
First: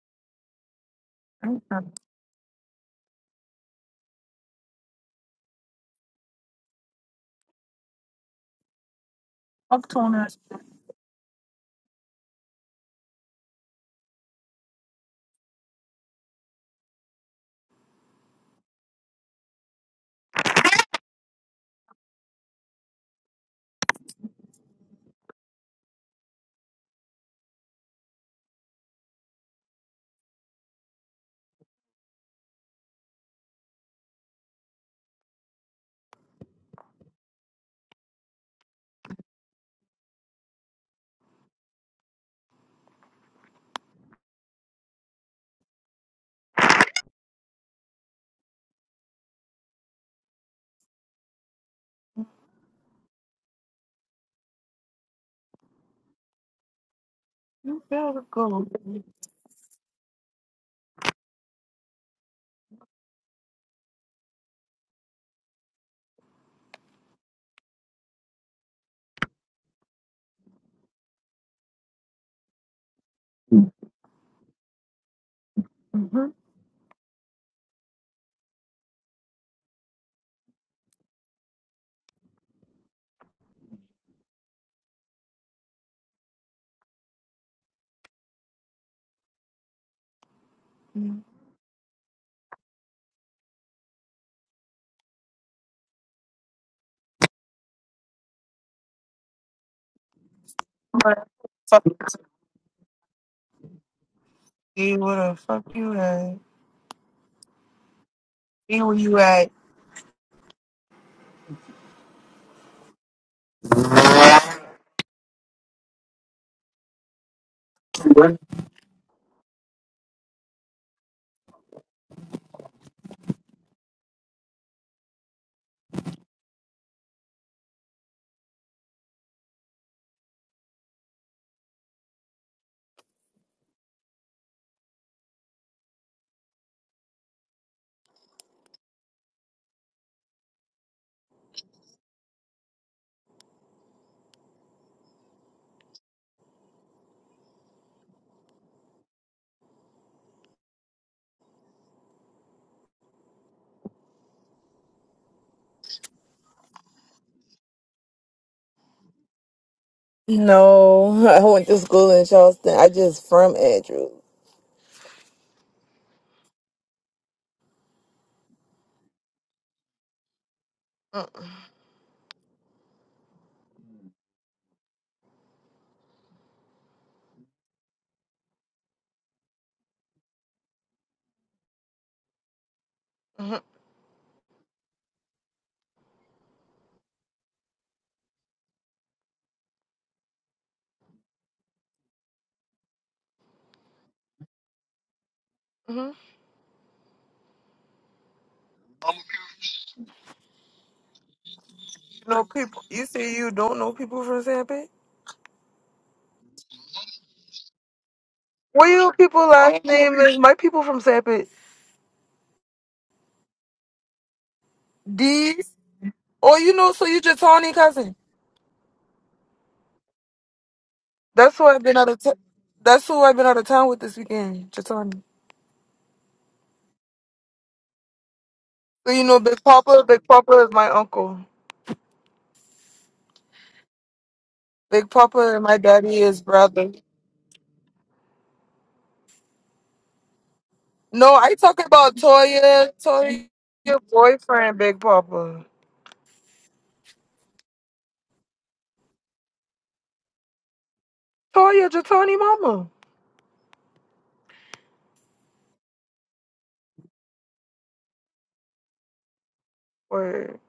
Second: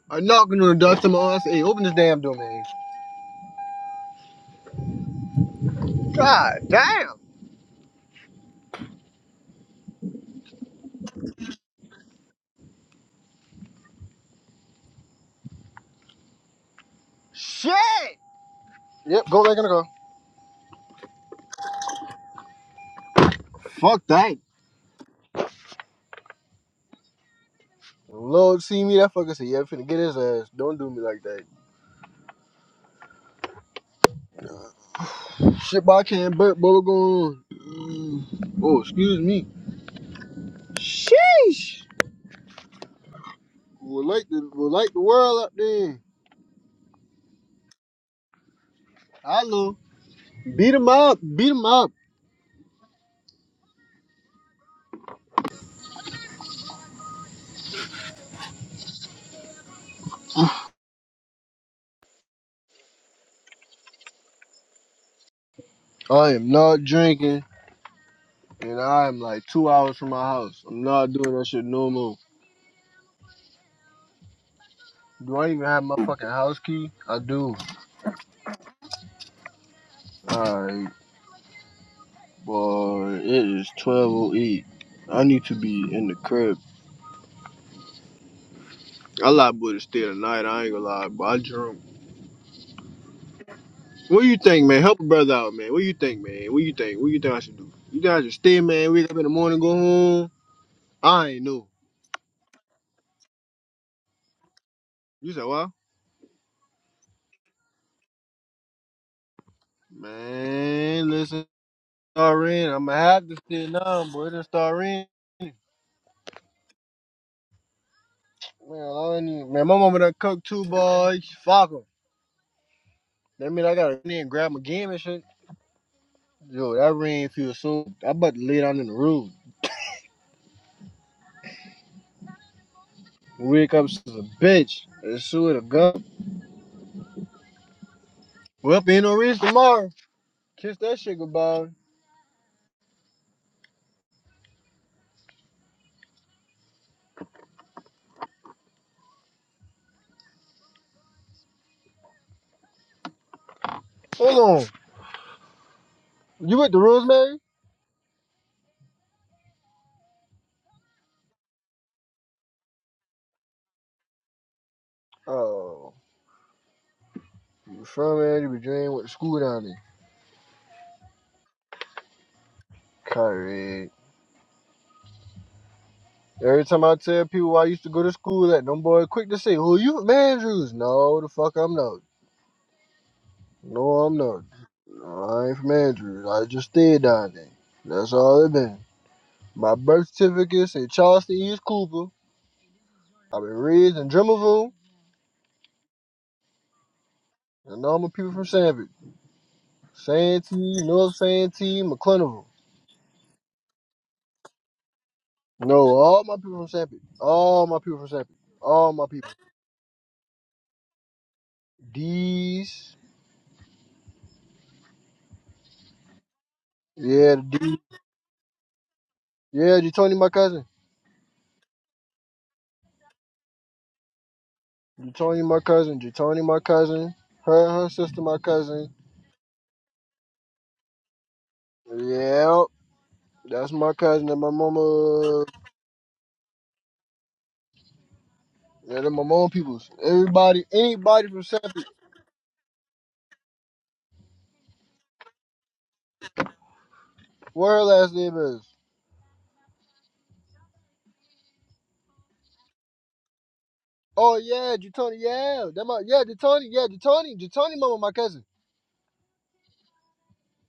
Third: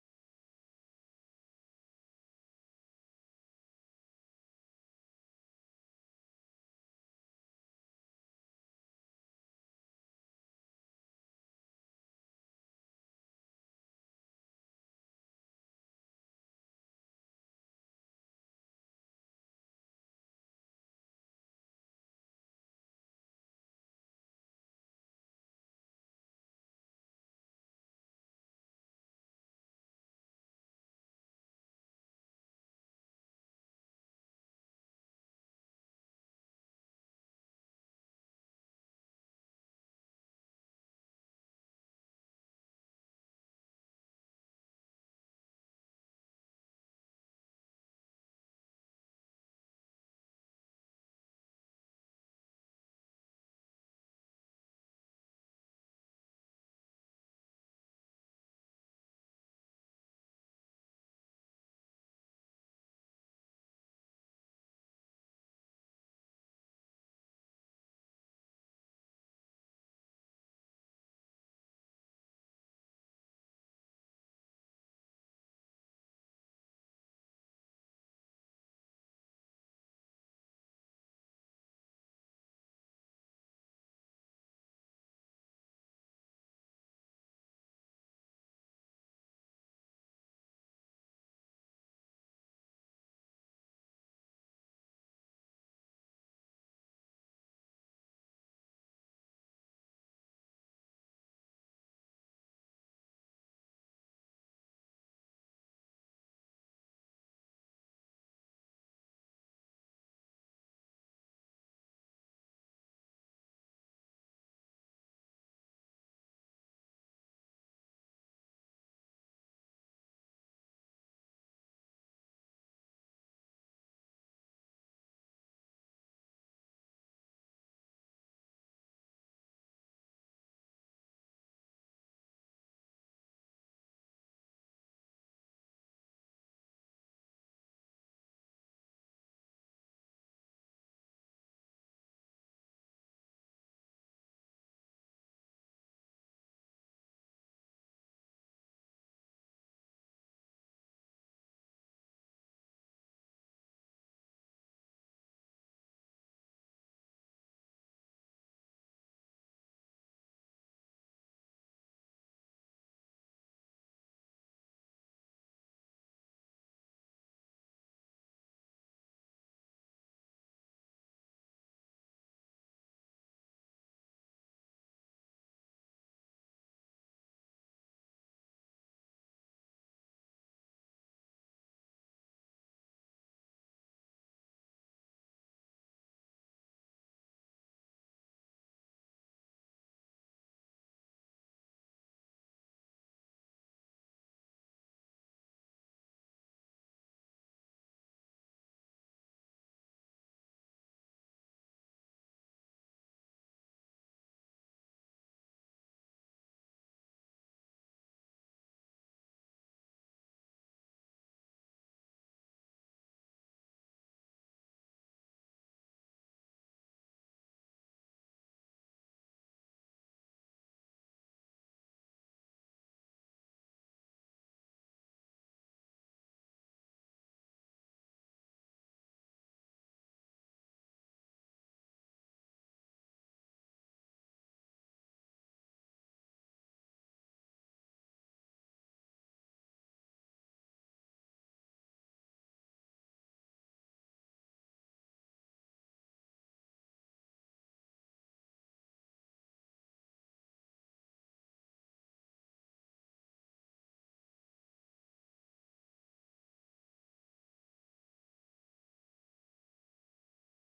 Speaker 3: I knocking on the door. Someone I said,
Speaker 2: I'm
Speaker 3: hey, open this damn door, man.
Speaker 2: up to that.
Speaker 3: Shit! Yep, go back in the car. Fuck that. Lord, see me, that fucker said, yeah, I'm finna get his ass. Don't do me like that. Shit, boy, I can't burp, but we're going. Mm. Oh, excuse me. Sheesh! We like the, we like the world up there. Hello. Beat him up. Beat him up.
Speaker 2: You better go.
Speaker 3: I am not drinking, and I am like two hours from my house. I'm not doing that shit no more. Do I even have my fucking
Speaker 2: Mm-hmm.
Speaker 3: house key? I do. Alright, boy, it is 12.08. I need to be in the crib. I lied, boy, to stay tonight. I ain't gonna lie, but I drunk. What do you think, man? Help a brother out, man. What do you think, man? What do you think? What do you think I should do? You think I should stay, man? Wake up in the morning, go home?
Speaker 2: But
Speaker 3: I ain't know.
Speaker 2: fuck you. Where
Speaker 3: You
Speaker 2: the
Speaker 3: said
Speaker 2: fuck
Speaker 3: what?
Speaker 2: you at? See where you at?
Speaker 3: Man, listen. Star in. I'm gonna have to sit down, boy. Just star in. Man, I don't even, man, my mama done cooked two boys. Fuck 'em. That mean I gotta in and grab my game and shit. Yo, that rain feel so. I about to lay down in the room. Wake up, she's a bitch. It's sue the gun. We up in no reach tomorrow. Kiss that shit goodbye. Hold on. You with the Rosemary?
Speaker 2: No, I went to school in Charleston. I just from Andrews.
Speaker 3: Oh, you from man? You be dreaming with the school down there. Kyrie. Every time I tell people I used to go to school at, them boy quick to say, "Who you from Andrews?" No, the fuck I'm not.
Speaker 2: Mm-hmm.
Speaker 3: No, I'm not. No, I ain't from Andrews. I just stayed down there. That's all it been. My birth certificate say Charleston East Cooper. I've been raised in Drummondville,
Speaker 2: You
Speaker 3: and all my people from Sanford, Santee, North Santee,
Speaker 2: know
Speaker 3: McClintock.
Speaker 2: people. You say you don't know people from Zappy?
Speaker 3: No, all my people from Sanford. All my people from Sanford.
Speaker 2: What
Speaker 3: All my
Speaker 2: your
Speaker 3: people.
Speaker 2: people last name is? My people from Sapit.
Speaker 3: D's.
Speaker 2: These. Oh, you know, so you
Speaker 3: Yeah, the
Speaker 2: Jatani
Speaker 3: D's.
Speaker 2: cousin.
Speaker 3: Yeah, you Tony, my cousin.
Speaker 2: That's who I've been out of. T- that's who I've been out of town with this weekend, Jatani.
Speaker 3: Tony, my cousin. Tony, my cousin. Her, and her sister, my cousin.
Speaker 2: So you know, Big Papa. Big Papa is my uncle.
Speaker 3: Yep, that's my cousin and my
Speaker 2: Big
Speaker 3: mama.
Speaker 2: Papa and my daddy is brother.
Speaker 3: Yeah, they're my mom peoples. Everybody, anybody
Speaker 2: No,
Speaker 3: from
Speaker 2: I
Speaker 3: Sanford,
Speaker 2: talk about Toya. Toya, your boyfriend, Big Papa.
Speaker 3: what her last name is.
Speaker 2: Toya, Jatani mama.
Speaker 3: Oh yeah, Jatoni. Yeah, that my yeah Jatoni. Yeah, Jatoni. Jatoni, mama, my cousin.
Speaker 2: Word.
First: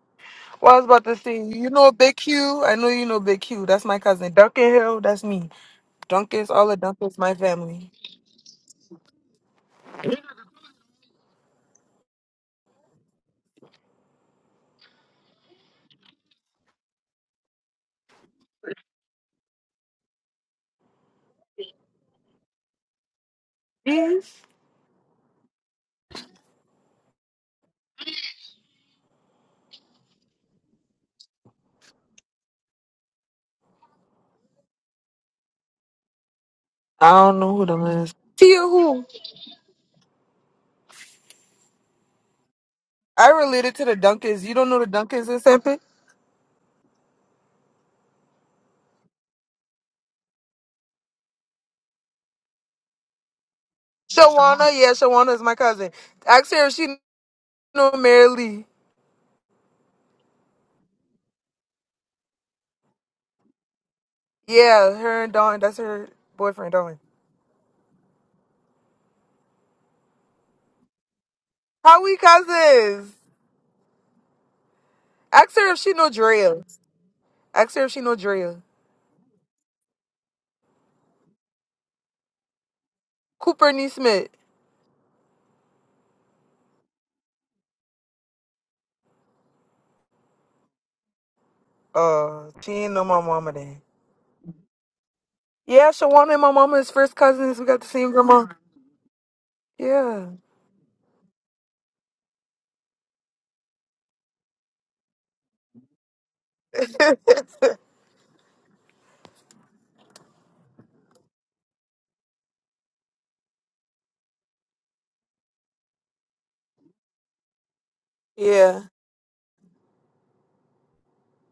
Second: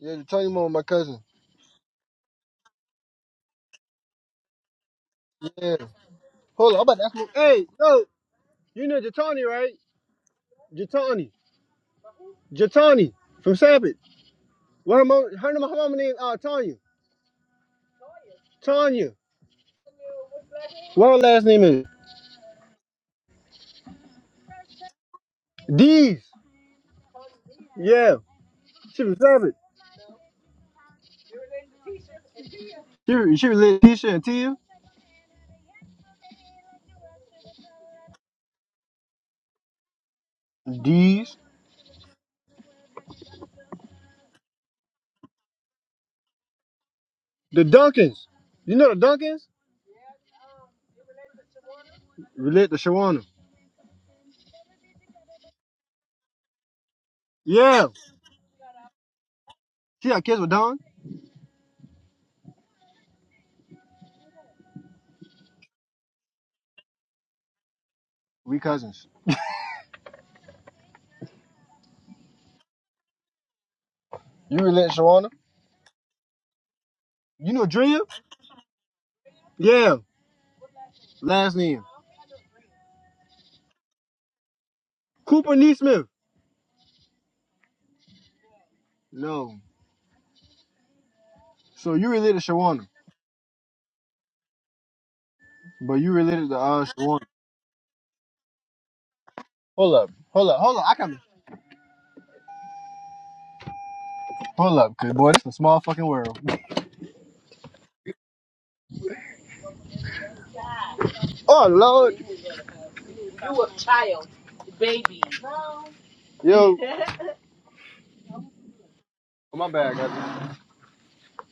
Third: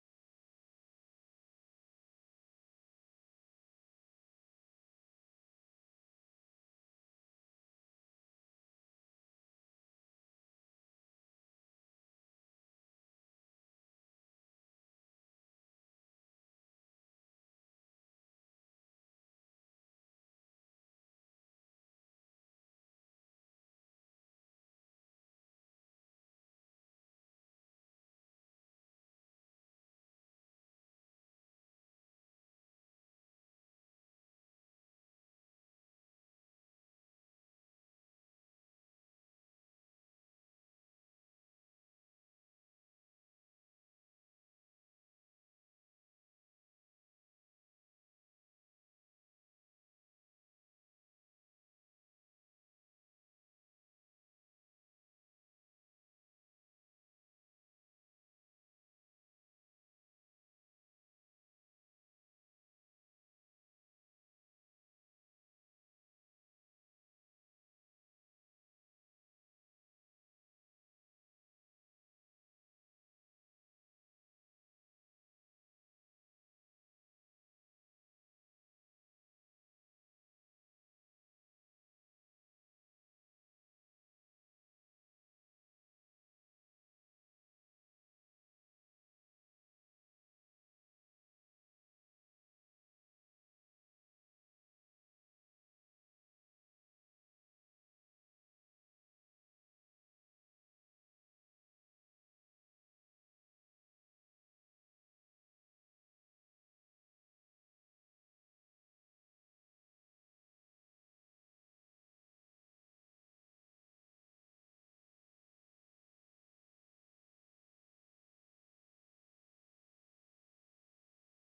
Speaker 3: Yeah, Jatoni, mama,
Speaker 2: Well, I
Speaker 3: my
Speaker 2: was about to
Speaker 3: cousin.
Speaker 2: say, you know Big Q. I know you know Big Q. That's my cousin. Duncan Hill. That's me.
Speaker 3: Yeah.
Speaker 2: Duncan's all
Speaker 3: Hold on,
Speaker 2: of
Speaker 3: I'm about to ask.
Speaker 2: Duncan's
Speaker 3: My,
Speaker 2: my
Speaker 3: hey,
Speaker 2: family.
Speaker 3: no, you know Jatoni, right? Jatoni. Jatoni from Sanford. What her mom? Her, her mama name? Uh, Tanya. Tanya. What her last name is?
Speaker 2: Yes.
Speaker 3: Dees. Yeah. She was savage. She she related Tisha and Tia.
Speaker 2: I don't know who them is. Tia who?
Speaker 3: D's,
Speaker 2: I related to the Duncans. You don't know the Duncans in Sanford?
Speaker 3: The Duncans. You know the Duncans? Relate to Shawana.
Speaker 2: Shawana, yeah, Shawana is my cousin. Ask her if she
Speaker 3: Yeah.
Speaker 2: know Mary Lee.
Speaker 3: She had kids with Don.
Speaker 2: Yeah, her and Dawn. That's her boyfriend, Dawn.
Speaker 3: We cousins.
Speaker 2: How we cousins?
Speaker 3: You relate to Shawana?
Speaker 2: Ask her if she know Drea.
Speaker 3: You know
Speaker 2: Ask her if she
Speaker 3: Drea?
Speaker 2: know Drea.
Speaker 3: Yeah. Last name.
Speaker 2: Cooper Nee Smith.
Speaker 3: Cooper Neesmith. No. So you related
Speaker 2: Uh,
Speaker 3: to
Speaker 2: she
Speaker 3: Shawana.
Speaker 2: ain't know my mama then. Yeah,
Speaker 3: But you
Speaker 2: Shawana and
Speaker 3: related
Speaker 2: my
Speaker 3: to
Speaker 2: mama
Speaker 3: uh
Speaker 2: is first
Speaker 3: Shawana.
Speaker 2: cousins. We got the same grandma.
Speaker 3: Hold up.
Speaker 2: Yeah.
Speaker 3: Hold up. Hold up. I come. Hold up, cause boy, this is a small fucking world. Oh Lord. You a child. Baby. Yo.
Speaker 2: yeah.
Speaker 3: my bad, guys.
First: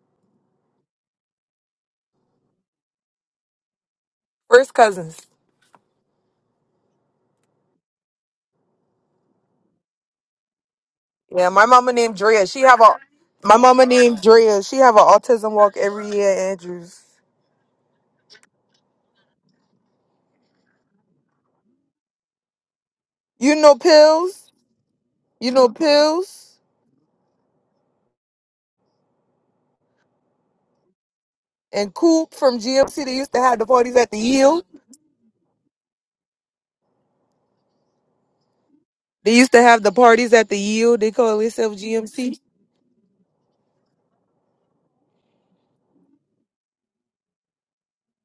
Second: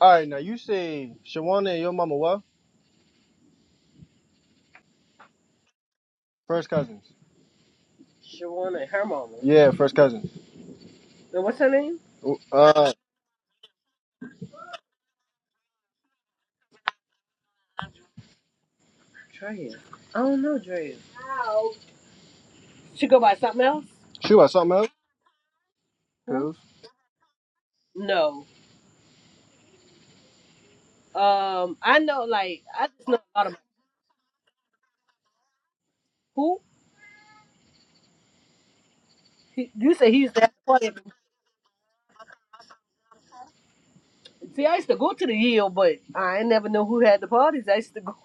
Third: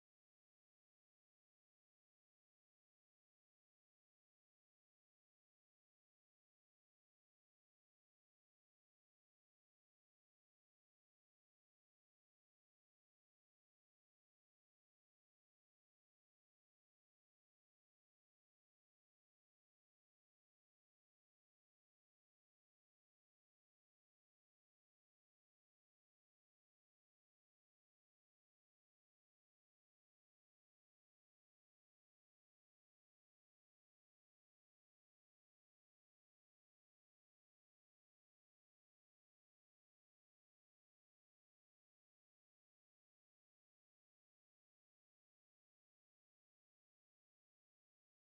Speaker 3: All right, now you say Shawana and your mama what?
Speaker 2: First cousins.
Speaker 3: First cousins. Shawana and her mama. Yeah, first cousins. And
Speaker 2: Yeah,
Speaker 3: what's
Speaker 2: my
Speaker 3: her
Speaker 2: mama
Speaker 3: name?
Speaker 2: named Drea. She have a
Speaker 3: Uh,
Speaker 2: my mama named Drea. She have an autism walk every year, Andrews.
Speaker 3: Drea. I don't know Drea. How? She go by
Speaker 2: You
Speaker 3: something
Speaker 2: know
Speaker 3: else? she
Speaker 2: pills?
Speaker 3: was something else.
Speaker 2: You know
Speaker 3: Huh?
Speaker 2: pills?
Speaker 3: No. Um,
Speaker 2: And
Speaker 3: I know,
Speaker 2: Coop from
Speaker 3: like, I
Speaker 2: GMC,
Speaker 3: just
Speaker 2: they
Speaker 3: know
Speaker 2: used to
Speaker 3: a lot of
Speaker 2: have the parties at the yield.
Speaker 3: who.
Speaker 2: They used to
Speaker 3: He,
Speaker 2: have the
Speaker 3: you say he
Speaker 2: parties
Speaker 3: used to
Speaker 2: at
Speaker 3: have
Speaker 2: the
Speaker 3: the party.
Speaker 2: yield. They call themselves GMC.
Speaker 3: See, I used to go to the yield, but I ain't never know who had the parties. I used to go.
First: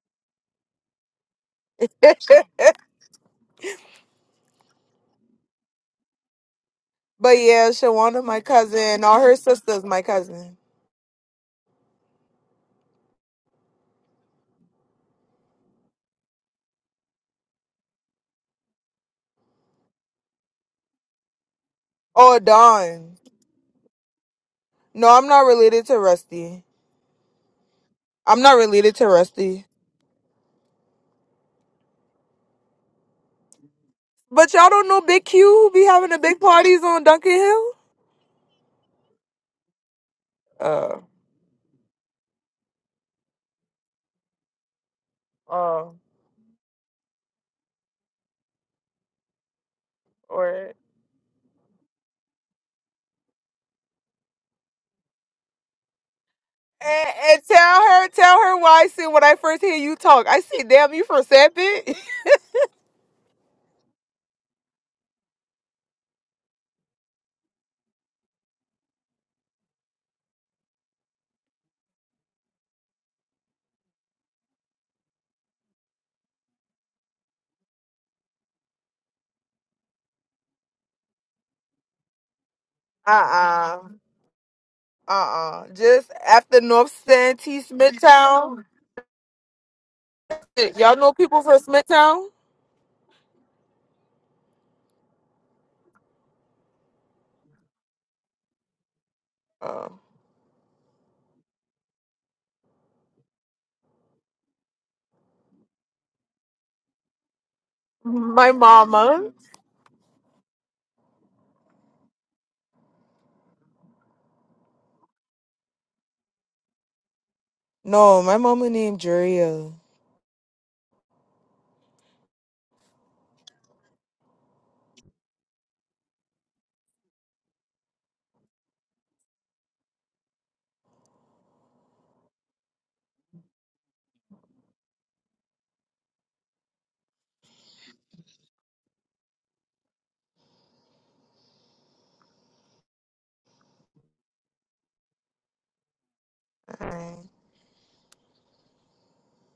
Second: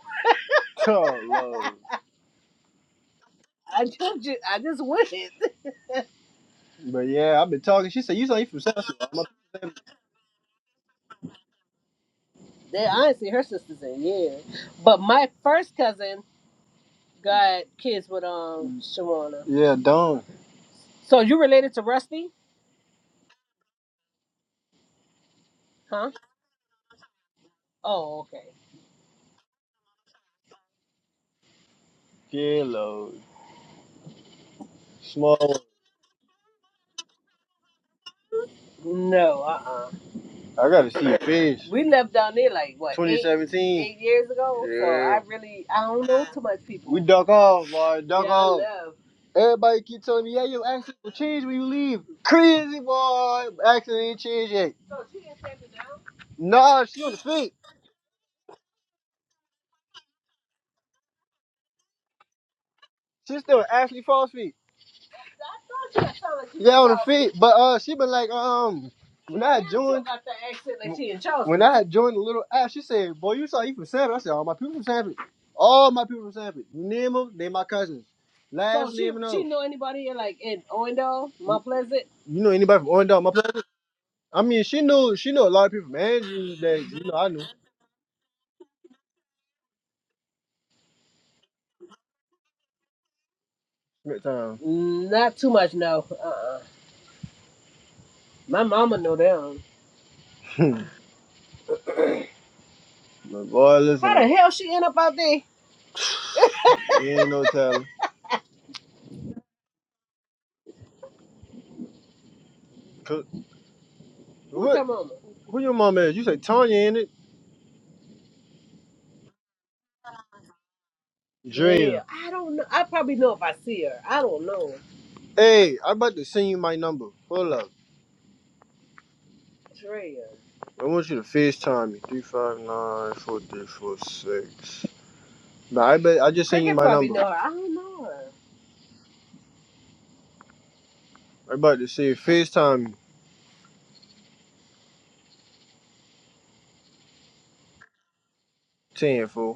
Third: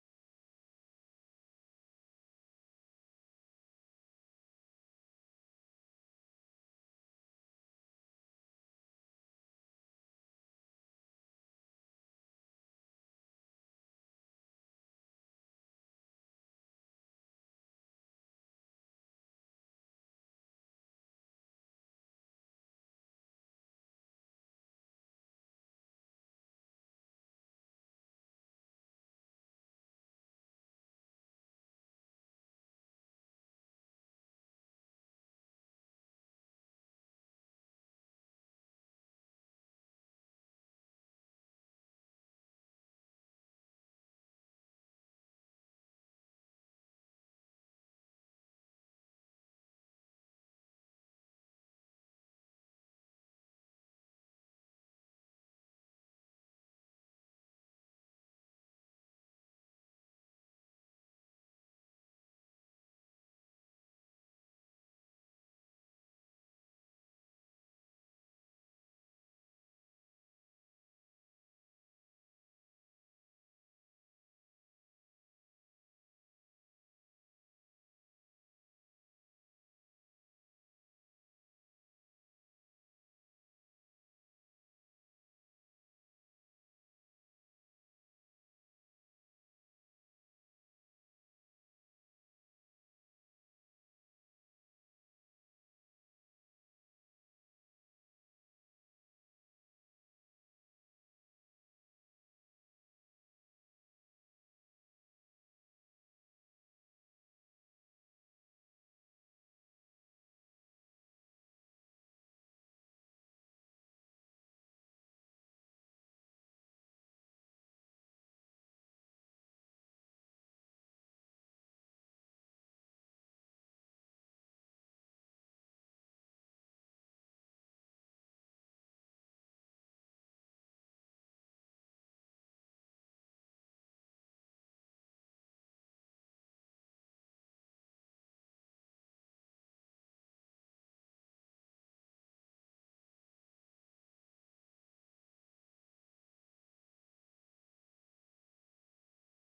Speaker 3: oh lord.
Speaker 2: but
Speaker 3: I just, I just went. But yeah, I've been
Speaker 2: yeah,
Speaker 3: talking. She said,
Speaker 2: Shawana,
Speaker 3: "You sound
Speaker 2: my
Speaker 3: like you from South
Speaker 2: cousin. All
Speaker 3: Shore."
Speaker 2: her sisters, my cousin.
Speaker 3: They, I ain't see her sisters in years. But my first cousin got kids with um Shawana. Yeah, Dawn. So you related to Rusty?
Speaker 2: Oh, Dawn. No, I'm not related to
Speaker 3: Huh?
Speaker 2: Rusty.
Speaker 3: Oh,
Speaker 2: I'm
Speaker 3: okay.
Speaker 2: not related to Rusty.
Speaker 3: Yeah, Lord.
Speaker 2: But y'all don't know Big
Speaker 3: Small.
Speaker 2: Q who be having the big parties on Duncan Hill?
Speaker 3: No, uh uh I gotta
Speaker 2: Uh,
Speaker 3: see fish. We left down there like what twenty seventeen. eight 2017. eight years ago I really, I
Speaker 2: oh.
Speaker 3: don't know too much people. We duck off, boy. Duck Yeah, off. Everybody keep telling me, yeah, your
Speaker 2: Or
Speaker 3: accent will change when you leave. Crazy, boy. Accent ain't changed yet. So she didn't set me down? Nah, she
Speaker 2: and,
Speaker 3: on the
Speaker 2: and
Speaker 3: feet.
Speaker 2: tell her, tell her why I said when I first hear you talk, I said, "Damn, you from Sapit."
Speaker 3: She's still Ashley Foss feet. Yeah, on the feet. But uh, she been like, um, when I joined, when I joined the little app, she said, "Boy, you saw you from Sanford." I said, "All my people from Sanford. All my people from Sanford. You name them, they my cousins. Last so she, name and she all. Know anybody in like in Orlando, Mount Pleasant? You know anybody from
Speaker 2: Uh
Speaker 3: Orlando? My Pleasant?
Speaker 2: uh-uh.
Speaker 3: I mean, she
Speaker 2: uh.
Speaker 3: knew she knew a lot
Speaker 2: uh.
Speaker 3: of people from
Speaker 2: Just
Speaker 3: Andrews
Speaker 2: after
Speaker 3: that
Speaker 2: North
Speaker 3: you know I knew.
Speaker 2: Santee, Smithtown. Shit, Y'all know people from Smithtown?
Speaker 3: at the time. not too much. No, uh, uh my mama know them.
Speaker 2: Oh.
Speaker 3: My boy, listen, How the hell she end up out there? you ain't no telling.
Speaker 2: My mama.
Speaker 3: Who's your mama? Who your mom is? You say Tanya in it?
Speaker 2: No, my mama named Juria.
Speaker 3: Yeah, Dream. Yeah, I don't know. I probably know if I see her. I don't know. Hey, I'm about to send you my number. Hold up. Drea. I want you to FaceTime me. Three five nine four three four six. Nah, I bet I just sent you my number. know her. I don't know her. I'm about to say FaceTime me. Ten fool.